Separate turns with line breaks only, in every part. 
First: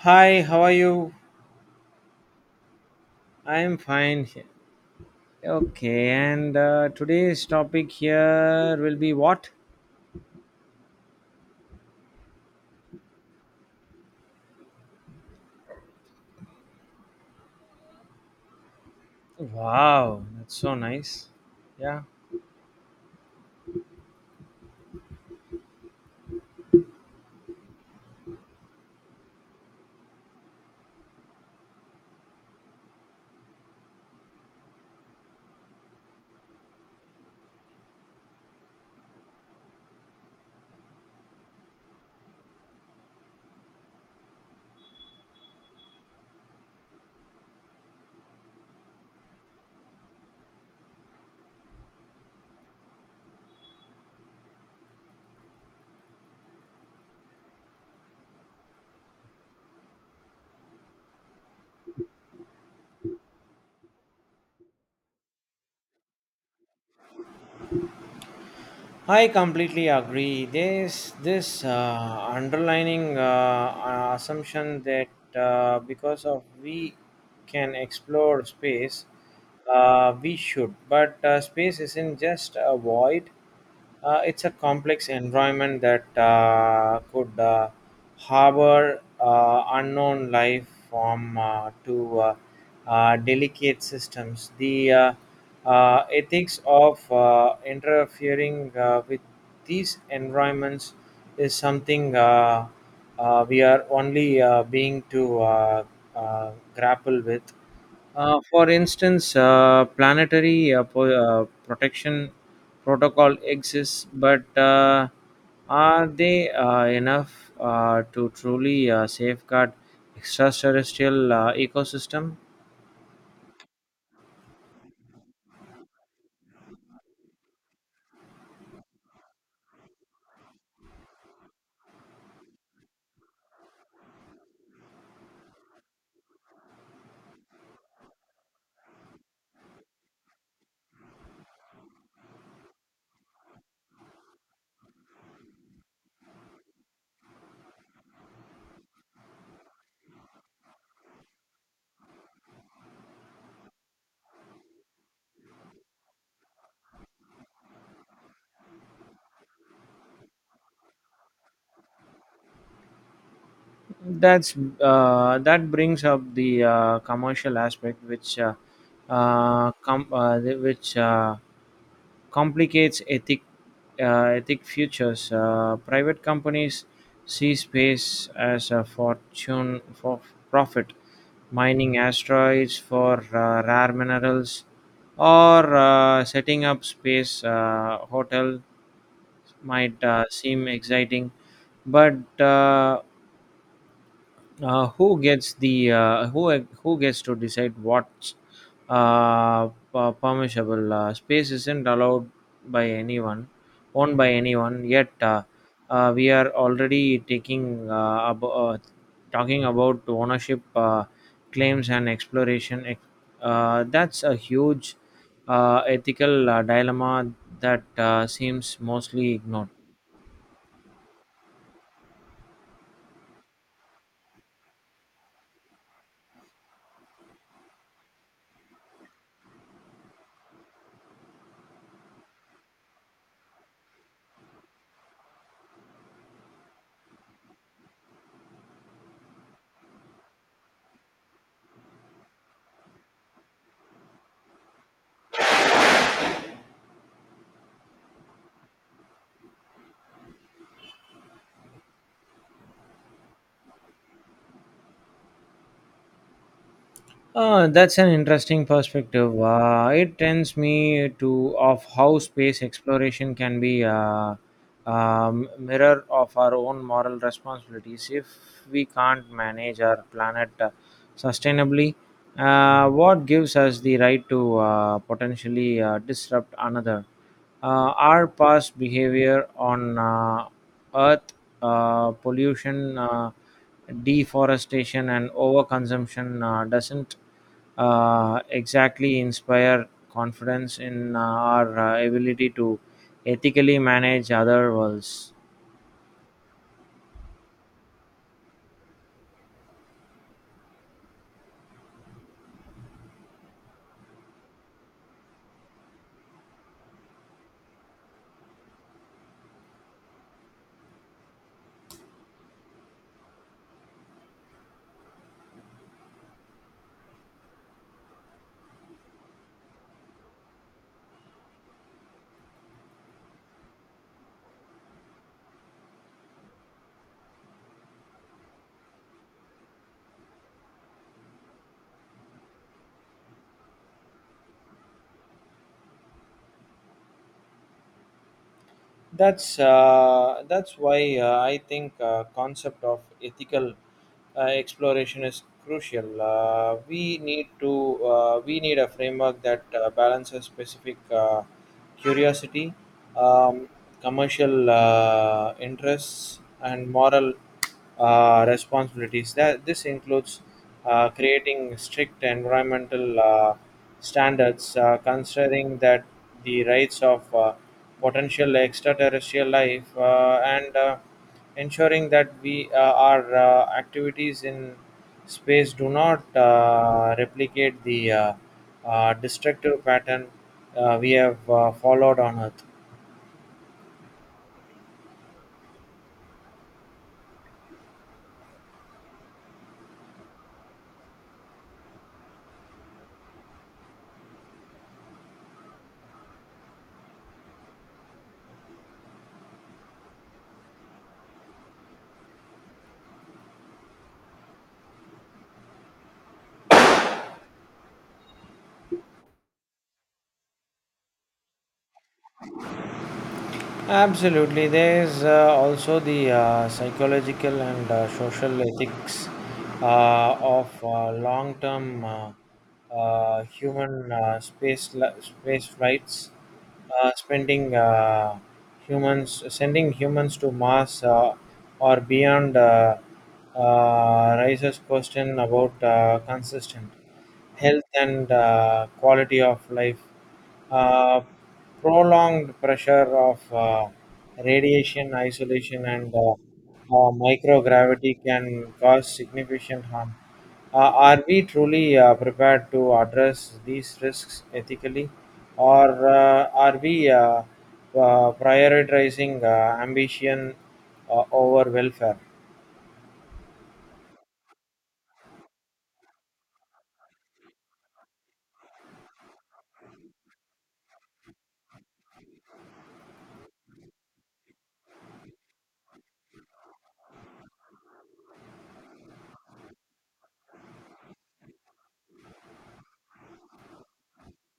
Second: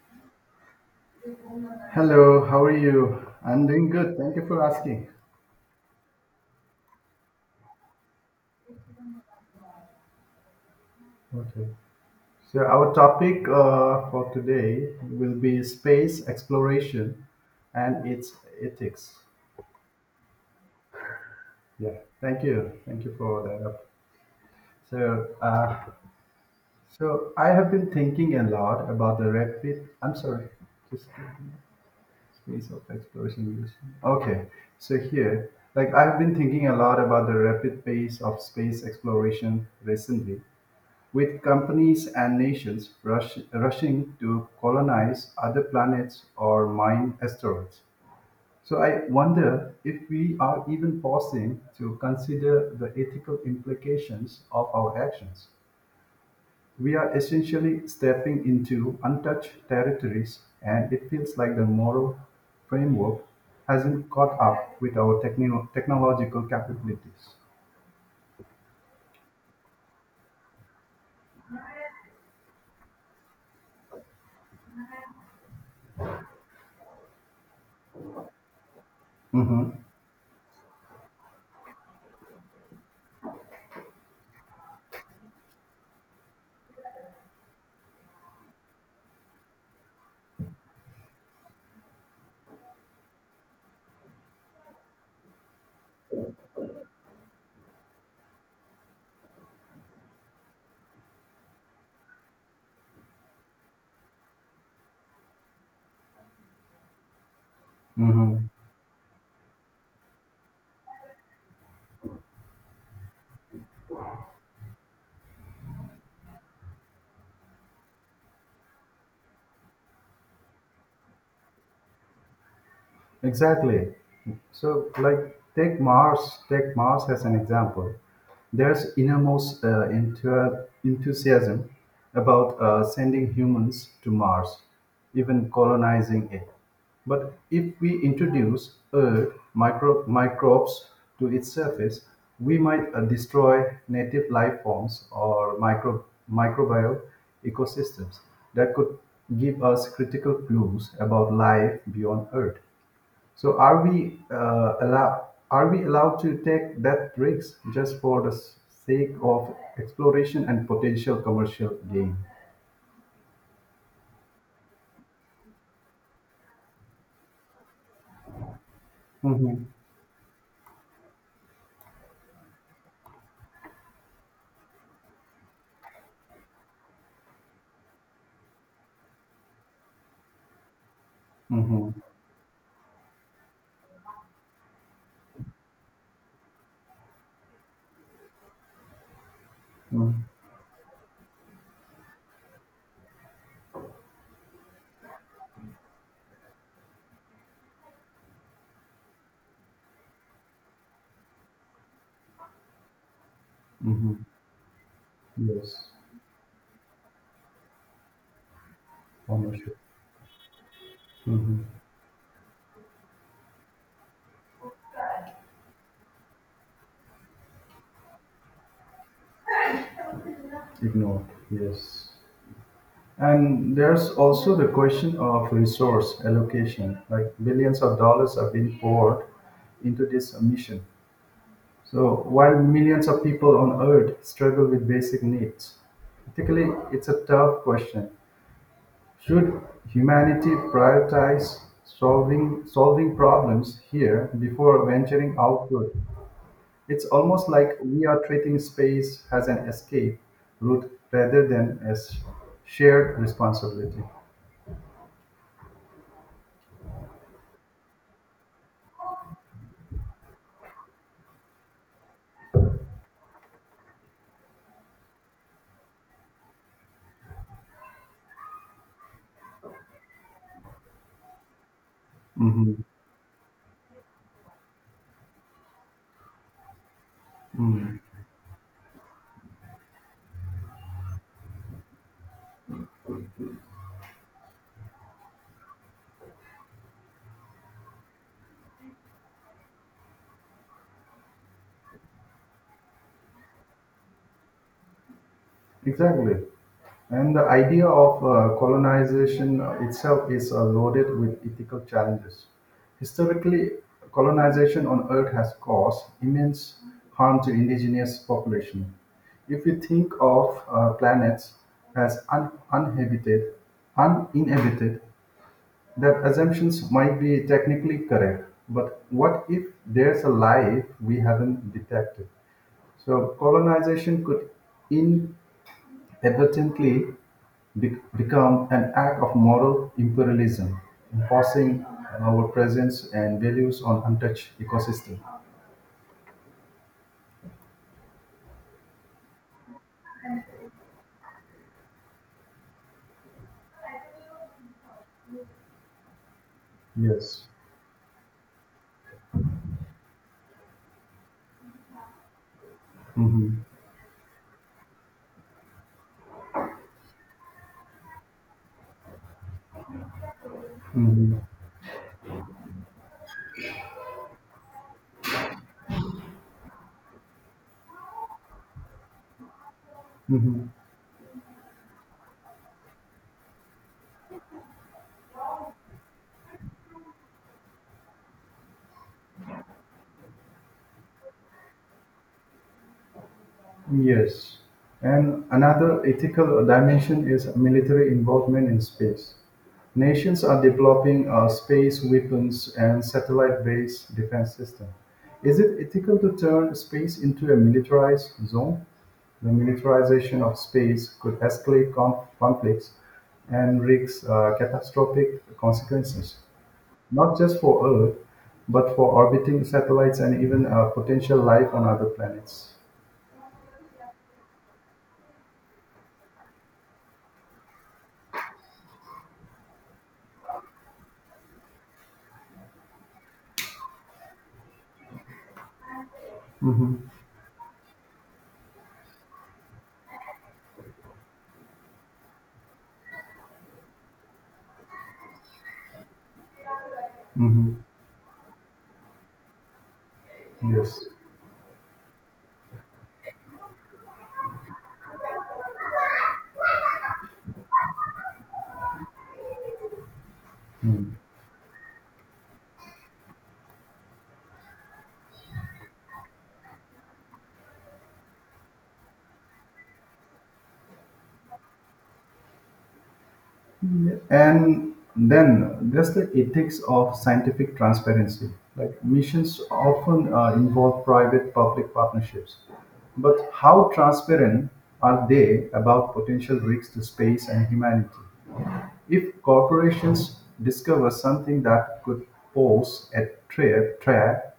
Hi, how are you?
Hello, how are you?
I
I'm
am
doing good.
fine
Thank
here.
you for asking.
Okay, and today's topic here will be what?
Okay. So, our topic for today will be space exploration and its ethics.
Wow, that's so nice.
Yeah.
Yeah,
Thank you. Thank you for that. So, uh, so I have been thinking a lot about the rapid. I'm sorry. Just space of exploration. Use. Okay. So here, like I've been thinking a lot about the rapid pace of space exploration recently, with companies and nations rushing to colonize other planets or mine asteroids. So I wonder if we are even pausing to consider the ethical implications of our actions. We are essentially stepping into untouched territories, and it feels like the moral framework hasn't caught up with our technological capabilities.
I completely agree. There's this underlining assumption that because of we can explore space,
Mhm,
we should. But space isn't just a void. It's a complex environment that could harbor unknown life form to delicate systems. The ethics of interfering with these environments is something we are only being to grapple with.
mhm.
For instance, planetary protection protocol exists, but are they enough to truly safeguard extraterrestrial ecosystem?
Exactly. So, like, take Mars. Take Mars as an example. There's enormous enthusiasm about sending humans to Mars, even colonizing it. But if we introduce Earth microbes to its surface, we might destroy native life forms or microbial ecosystems that could give us critical clues about life beyond Earth. So are we allowed to take that risks just for the sake of exploration and potential commercial gain?
That's that brings up the commercial aspect, which uh,
Mm-hmm.
uh, com- uh, the- which uh, complicates ethic futures. Private companies see space as a fortune for profit,
Mm-hmm.
mining asteroids for rare minerals, or setting up space hotel might seem exciting, but who gets the who gets to decide what's permissible. Space isn't allowed by anyone
Mm-hmm.
owned by anyone yet,
Yes.
we are already taking talking
Ownership.
about ownership
Mm-hmm.
claims and exploration — that's a huge ethical dilemma that seems mostly ignored.
Ignored. Yes. And there's also the question of resource allocation. Like billions of dollars are being poured into this mission, so while millions of people on earth struggle with basic needs, ethically it's a tough question. Should humanity prioritize solving problems here before venturing outward? It's almost like we are treating space as an escape route rather than as shared responsibility.
That's an interesting perspective. It tends me to of how space exploration can be a mirror of our own moral responsibilities. If we can't manage our planet sustainably,
Mhm.
what gives us the right to potentially disrupt another?
Mm.
Our past behavior on earth, pollution, deforestation, and overconsumption doesn't exactly inspire confidence in our ability to ethically manage other worlds.
Exactly. And the idea of colonization itself is loaded with ethical challenges. Historically, colonization on Earth has caused immense harm to indigenous population. If we think of planets as uninhabited, that assumptions might be technically correct. But what if there's a life we haven't detected? So colonization could advertently become an act of moral imperialism, imposing our presence and values on untouched ecosystem.
That's why I think concept of ethical exploration is crucial.
Yes.
We need a framework that balances specific curiosity,
Mhm.
um, commercial interests, and moral responsibilities. That this includes
Mhm.
creating strict environmental standards, considering that the rights of potential extraterrestrial life, uh,
Mhm.
and uh, ensuring that we our activities in space do not replicate the destructive pattern we have followed on Earth.
Yes, and another ethical dimension is military involvement in space. Nations are developing space weapons and satellite-based defense system. Is it ethical to turn space into a militarized zone? The militarization of space could escalate conflicts and risk catastrophic consequences, not just for Earth, but for orbiting satellites and even potential life on other planets.
Absolutely. There is also the psychological and social ethics of long-term human space flights,
Mhm.
spending humans sending humans to Mars or beyond, raises question about consistent
Mm-hmm.
health and quality of life,
Yes.
uh, prolonged pressure of radiation isolation and microgravity can cause significant harm. Uh,
Mm.
are we truly prepared to address these risks ethically, or are we prioritizing ambition over welfare?
And then there's the ethics of scientific transparency. Like missions often involve private public partnerships. But how transparent are they about potential risks to space and humanity? If corporations discover something that could pose threat,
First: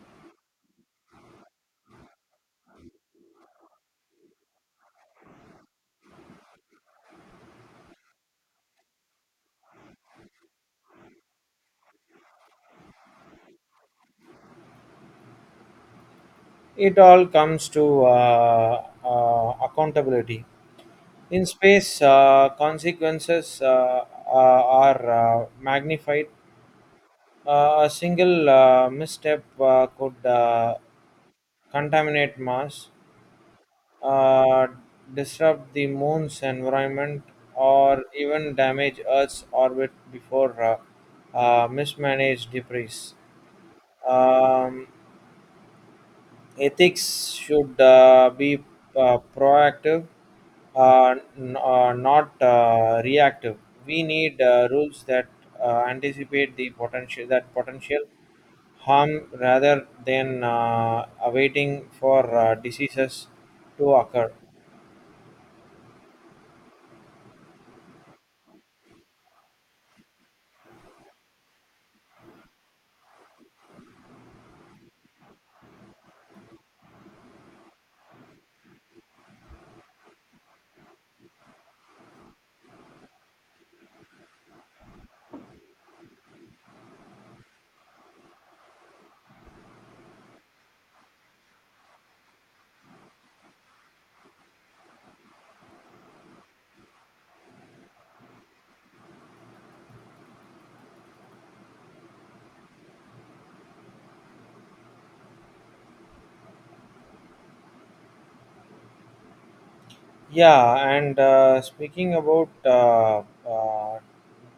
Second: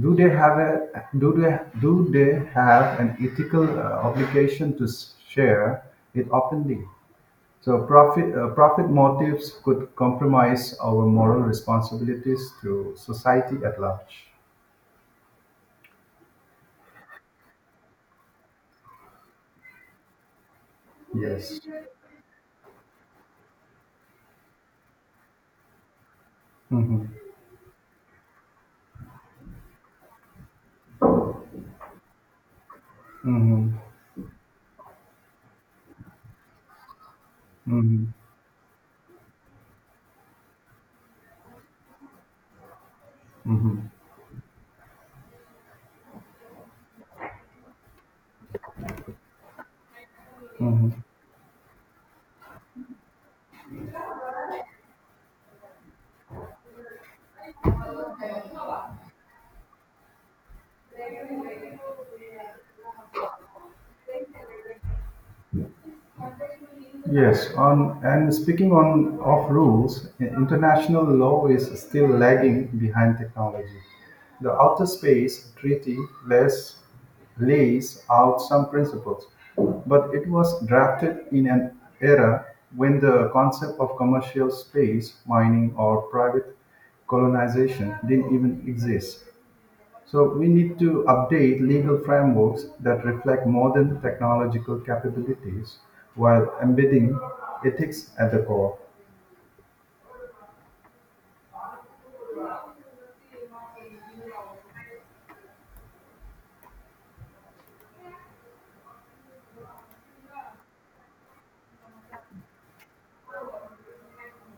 do they have a do they have an ethical obligation to share it openly? So profit motives could compromise our moral responsibilities to society at large.
It all comes to accountability. In
Yes.
space, consequences are magnified.
Mm-hmm.
A single misstep could contaminate Mars,
Mm-hmm.
uh, disrupt the moon's environment, or
Mm-hmm.
even damage Earth's orbit before mismanaged debris.
Mm-hmm.
Um, Ethics should be proactive,
Mm-hmm.
not reactive. We need rules that anticipate the potential harm rather than awaiting for diseases to occur.
Yes, on and speaking on of rules, international law is still lagging behind technology. The Outer Space Treaty lays, lays out some principles, but it was drafted in an era when the concept of commercial space mining or private colonization didn't even exist. So we need to update legal frameworks that reflect modern technological capabilities while embedding ethics at the core.
Yeah, and speaking about uh,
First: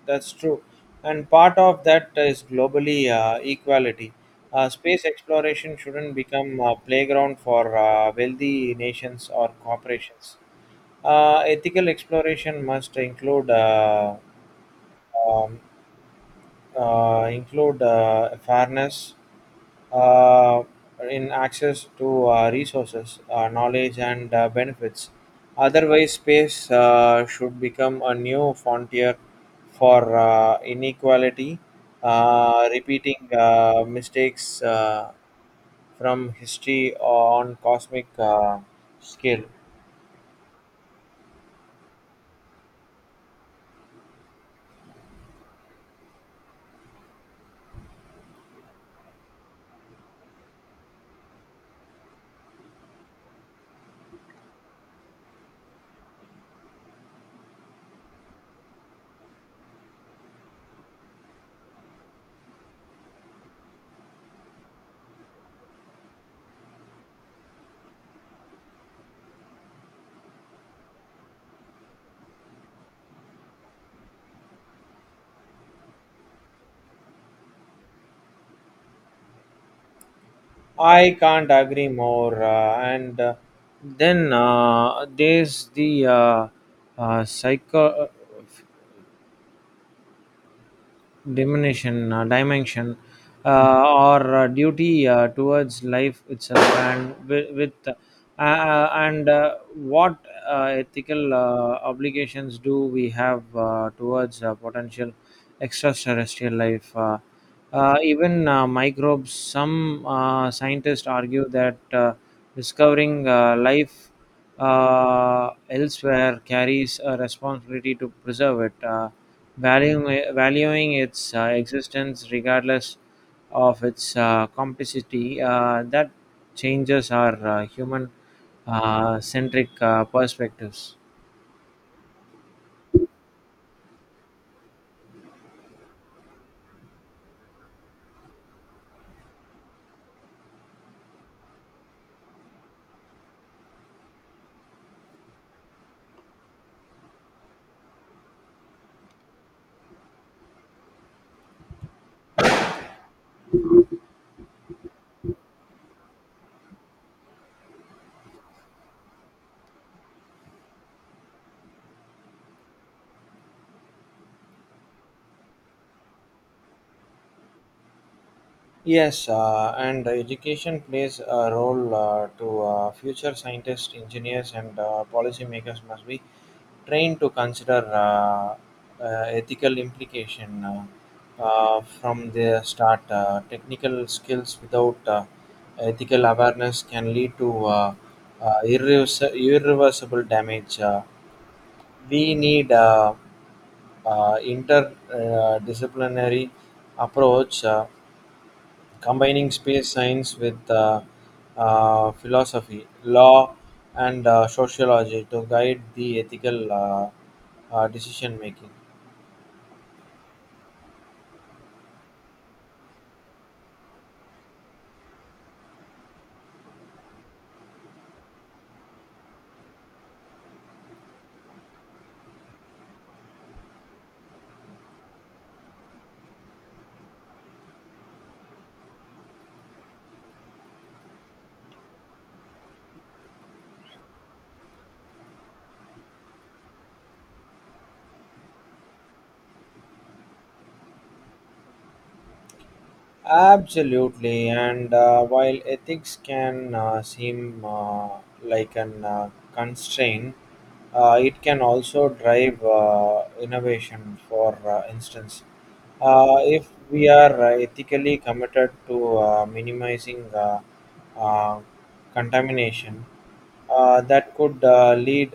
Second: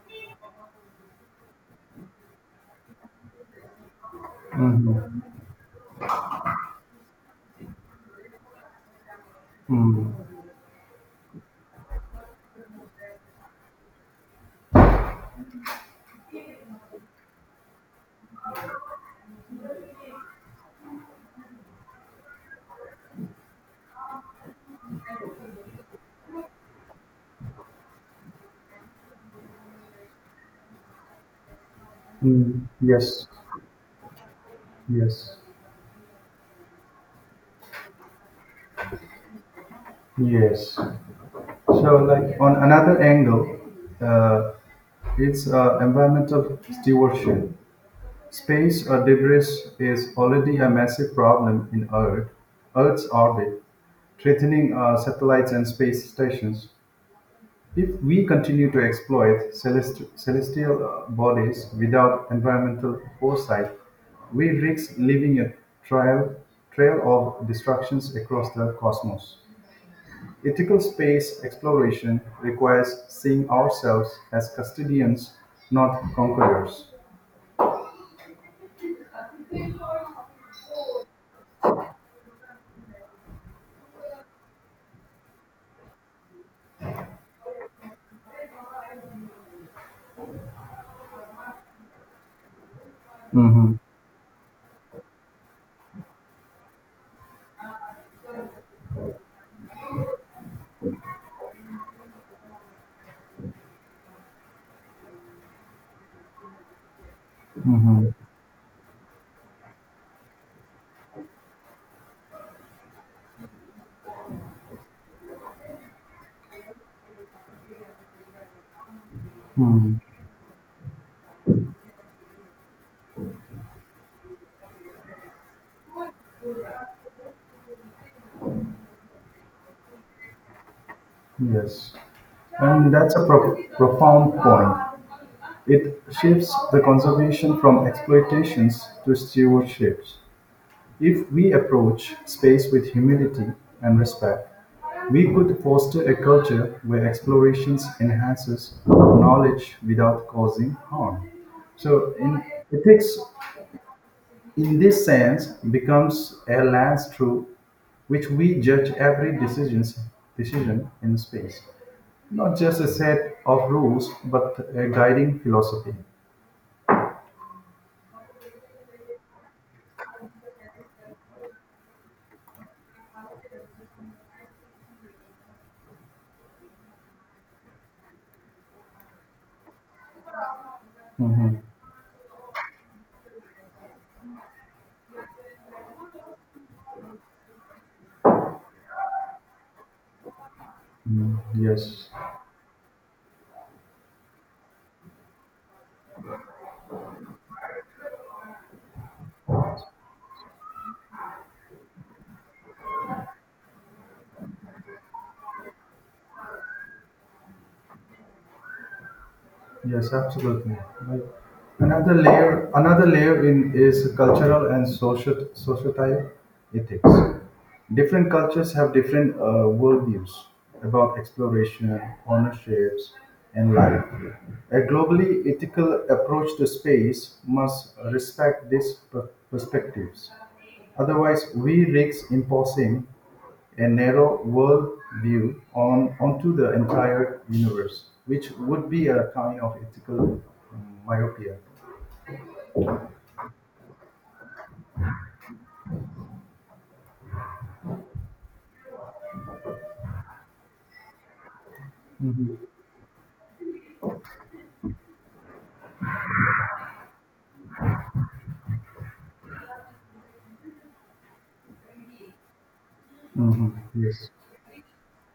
that's true, and part of that is globally equality. Space
Mhm.
exploration shouldn't become a playground for wealthy nations or corporations.
Mm.
Ethical exploration must um, include fairness uh, in access to resources, knowledge, and benefits. Otherwise, space should become a new frontier for inequality,
Mm.
repeating
Yes,
mistakes
yes,
from history on cosmic scale.
yes. So, like on another angle, uh, it's environmental stewardship. Space or debris is already a massive problem in Earth's orbit, threatening satellites and space stations. If we continue to exploit celestial bodies without environmental foresight, we risk leaving a trail, trail of destructions across the cosmos. Ethical space exploration requires seeing ourselves as custodians, not conquerors.
I can't agree more. And Then there's the uh, psycho uh, dimension,
Mm-hmm.
or duty towards life itself, and with and what ethical obligations do we have towards potential extraterrestrial life?
Mm-hmm.
Even microbes. Some scientists argue that discovering life elsewhere carries a responsibility to preserve it,
Mm.
valuing its existence regardless of its complexity. That changes our human centric perspectives.
Yes. And that's a profound point. It shifts the conservation from exploitations to stewardships. If we approach space with humility and respect, we could foster a culture where explorations enhances knowledge without causing harm. So, in ethics, in this sense, becomes a lens through which we judge decision in space, not just a set of rules, but a guiding philosophy.
Yes, and education plays a role to future scientists, engineers, and policymakers must be trained to consider ethical implication from the start. Technical skills without ethical awareness can lead to irreversible damage. Uh,
Mm, yes.
we need uh, uh, interdisciplinary approach. Combining space science with philosophy, law, and sociology to guide the ethical decision making.
Yes, absolutely. Like another layer in is cultural and social societal ethics. Different cultures have different worldviews about exploration, ownerships, and life. A globally ethical approach to space must respect these perspectives. Otherwise we risk imposing a narrow worldview on onto the entire universe, which would be a kind of ethical myopia.
Absolutely, and while ethics can seem like an constraint, it can also
Mhm.
drive innovation. For instance, if we are ethically committed to minimizing uh, contamination,
hmm Yes.
that could lead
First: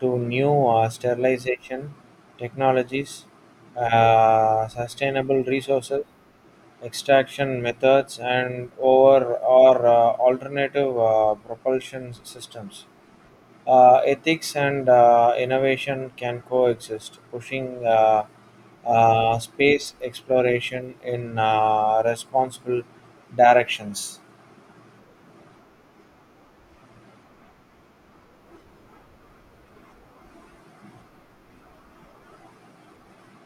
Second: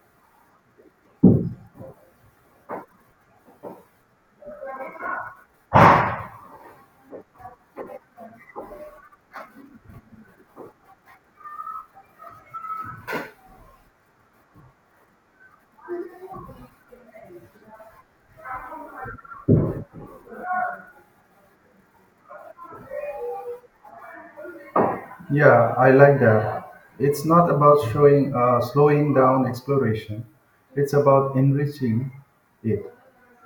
to new sterilization technologies, sustainable resources, extraction methods and over or alternative propulsion systems. Ethics and innovation can coexist, pushing space exploration in responsible directions.
Yeah, I like that. It's not about showing slowing down exploration. It's about enriching it.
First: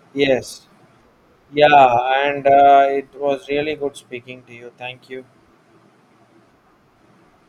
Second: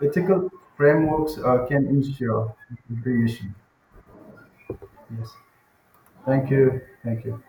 Ethical
Yes,
frameworks can
yeah, and
ensure
it was
creation.
really good speaking to you. Thank you.
Yes. Thank you. Thank you.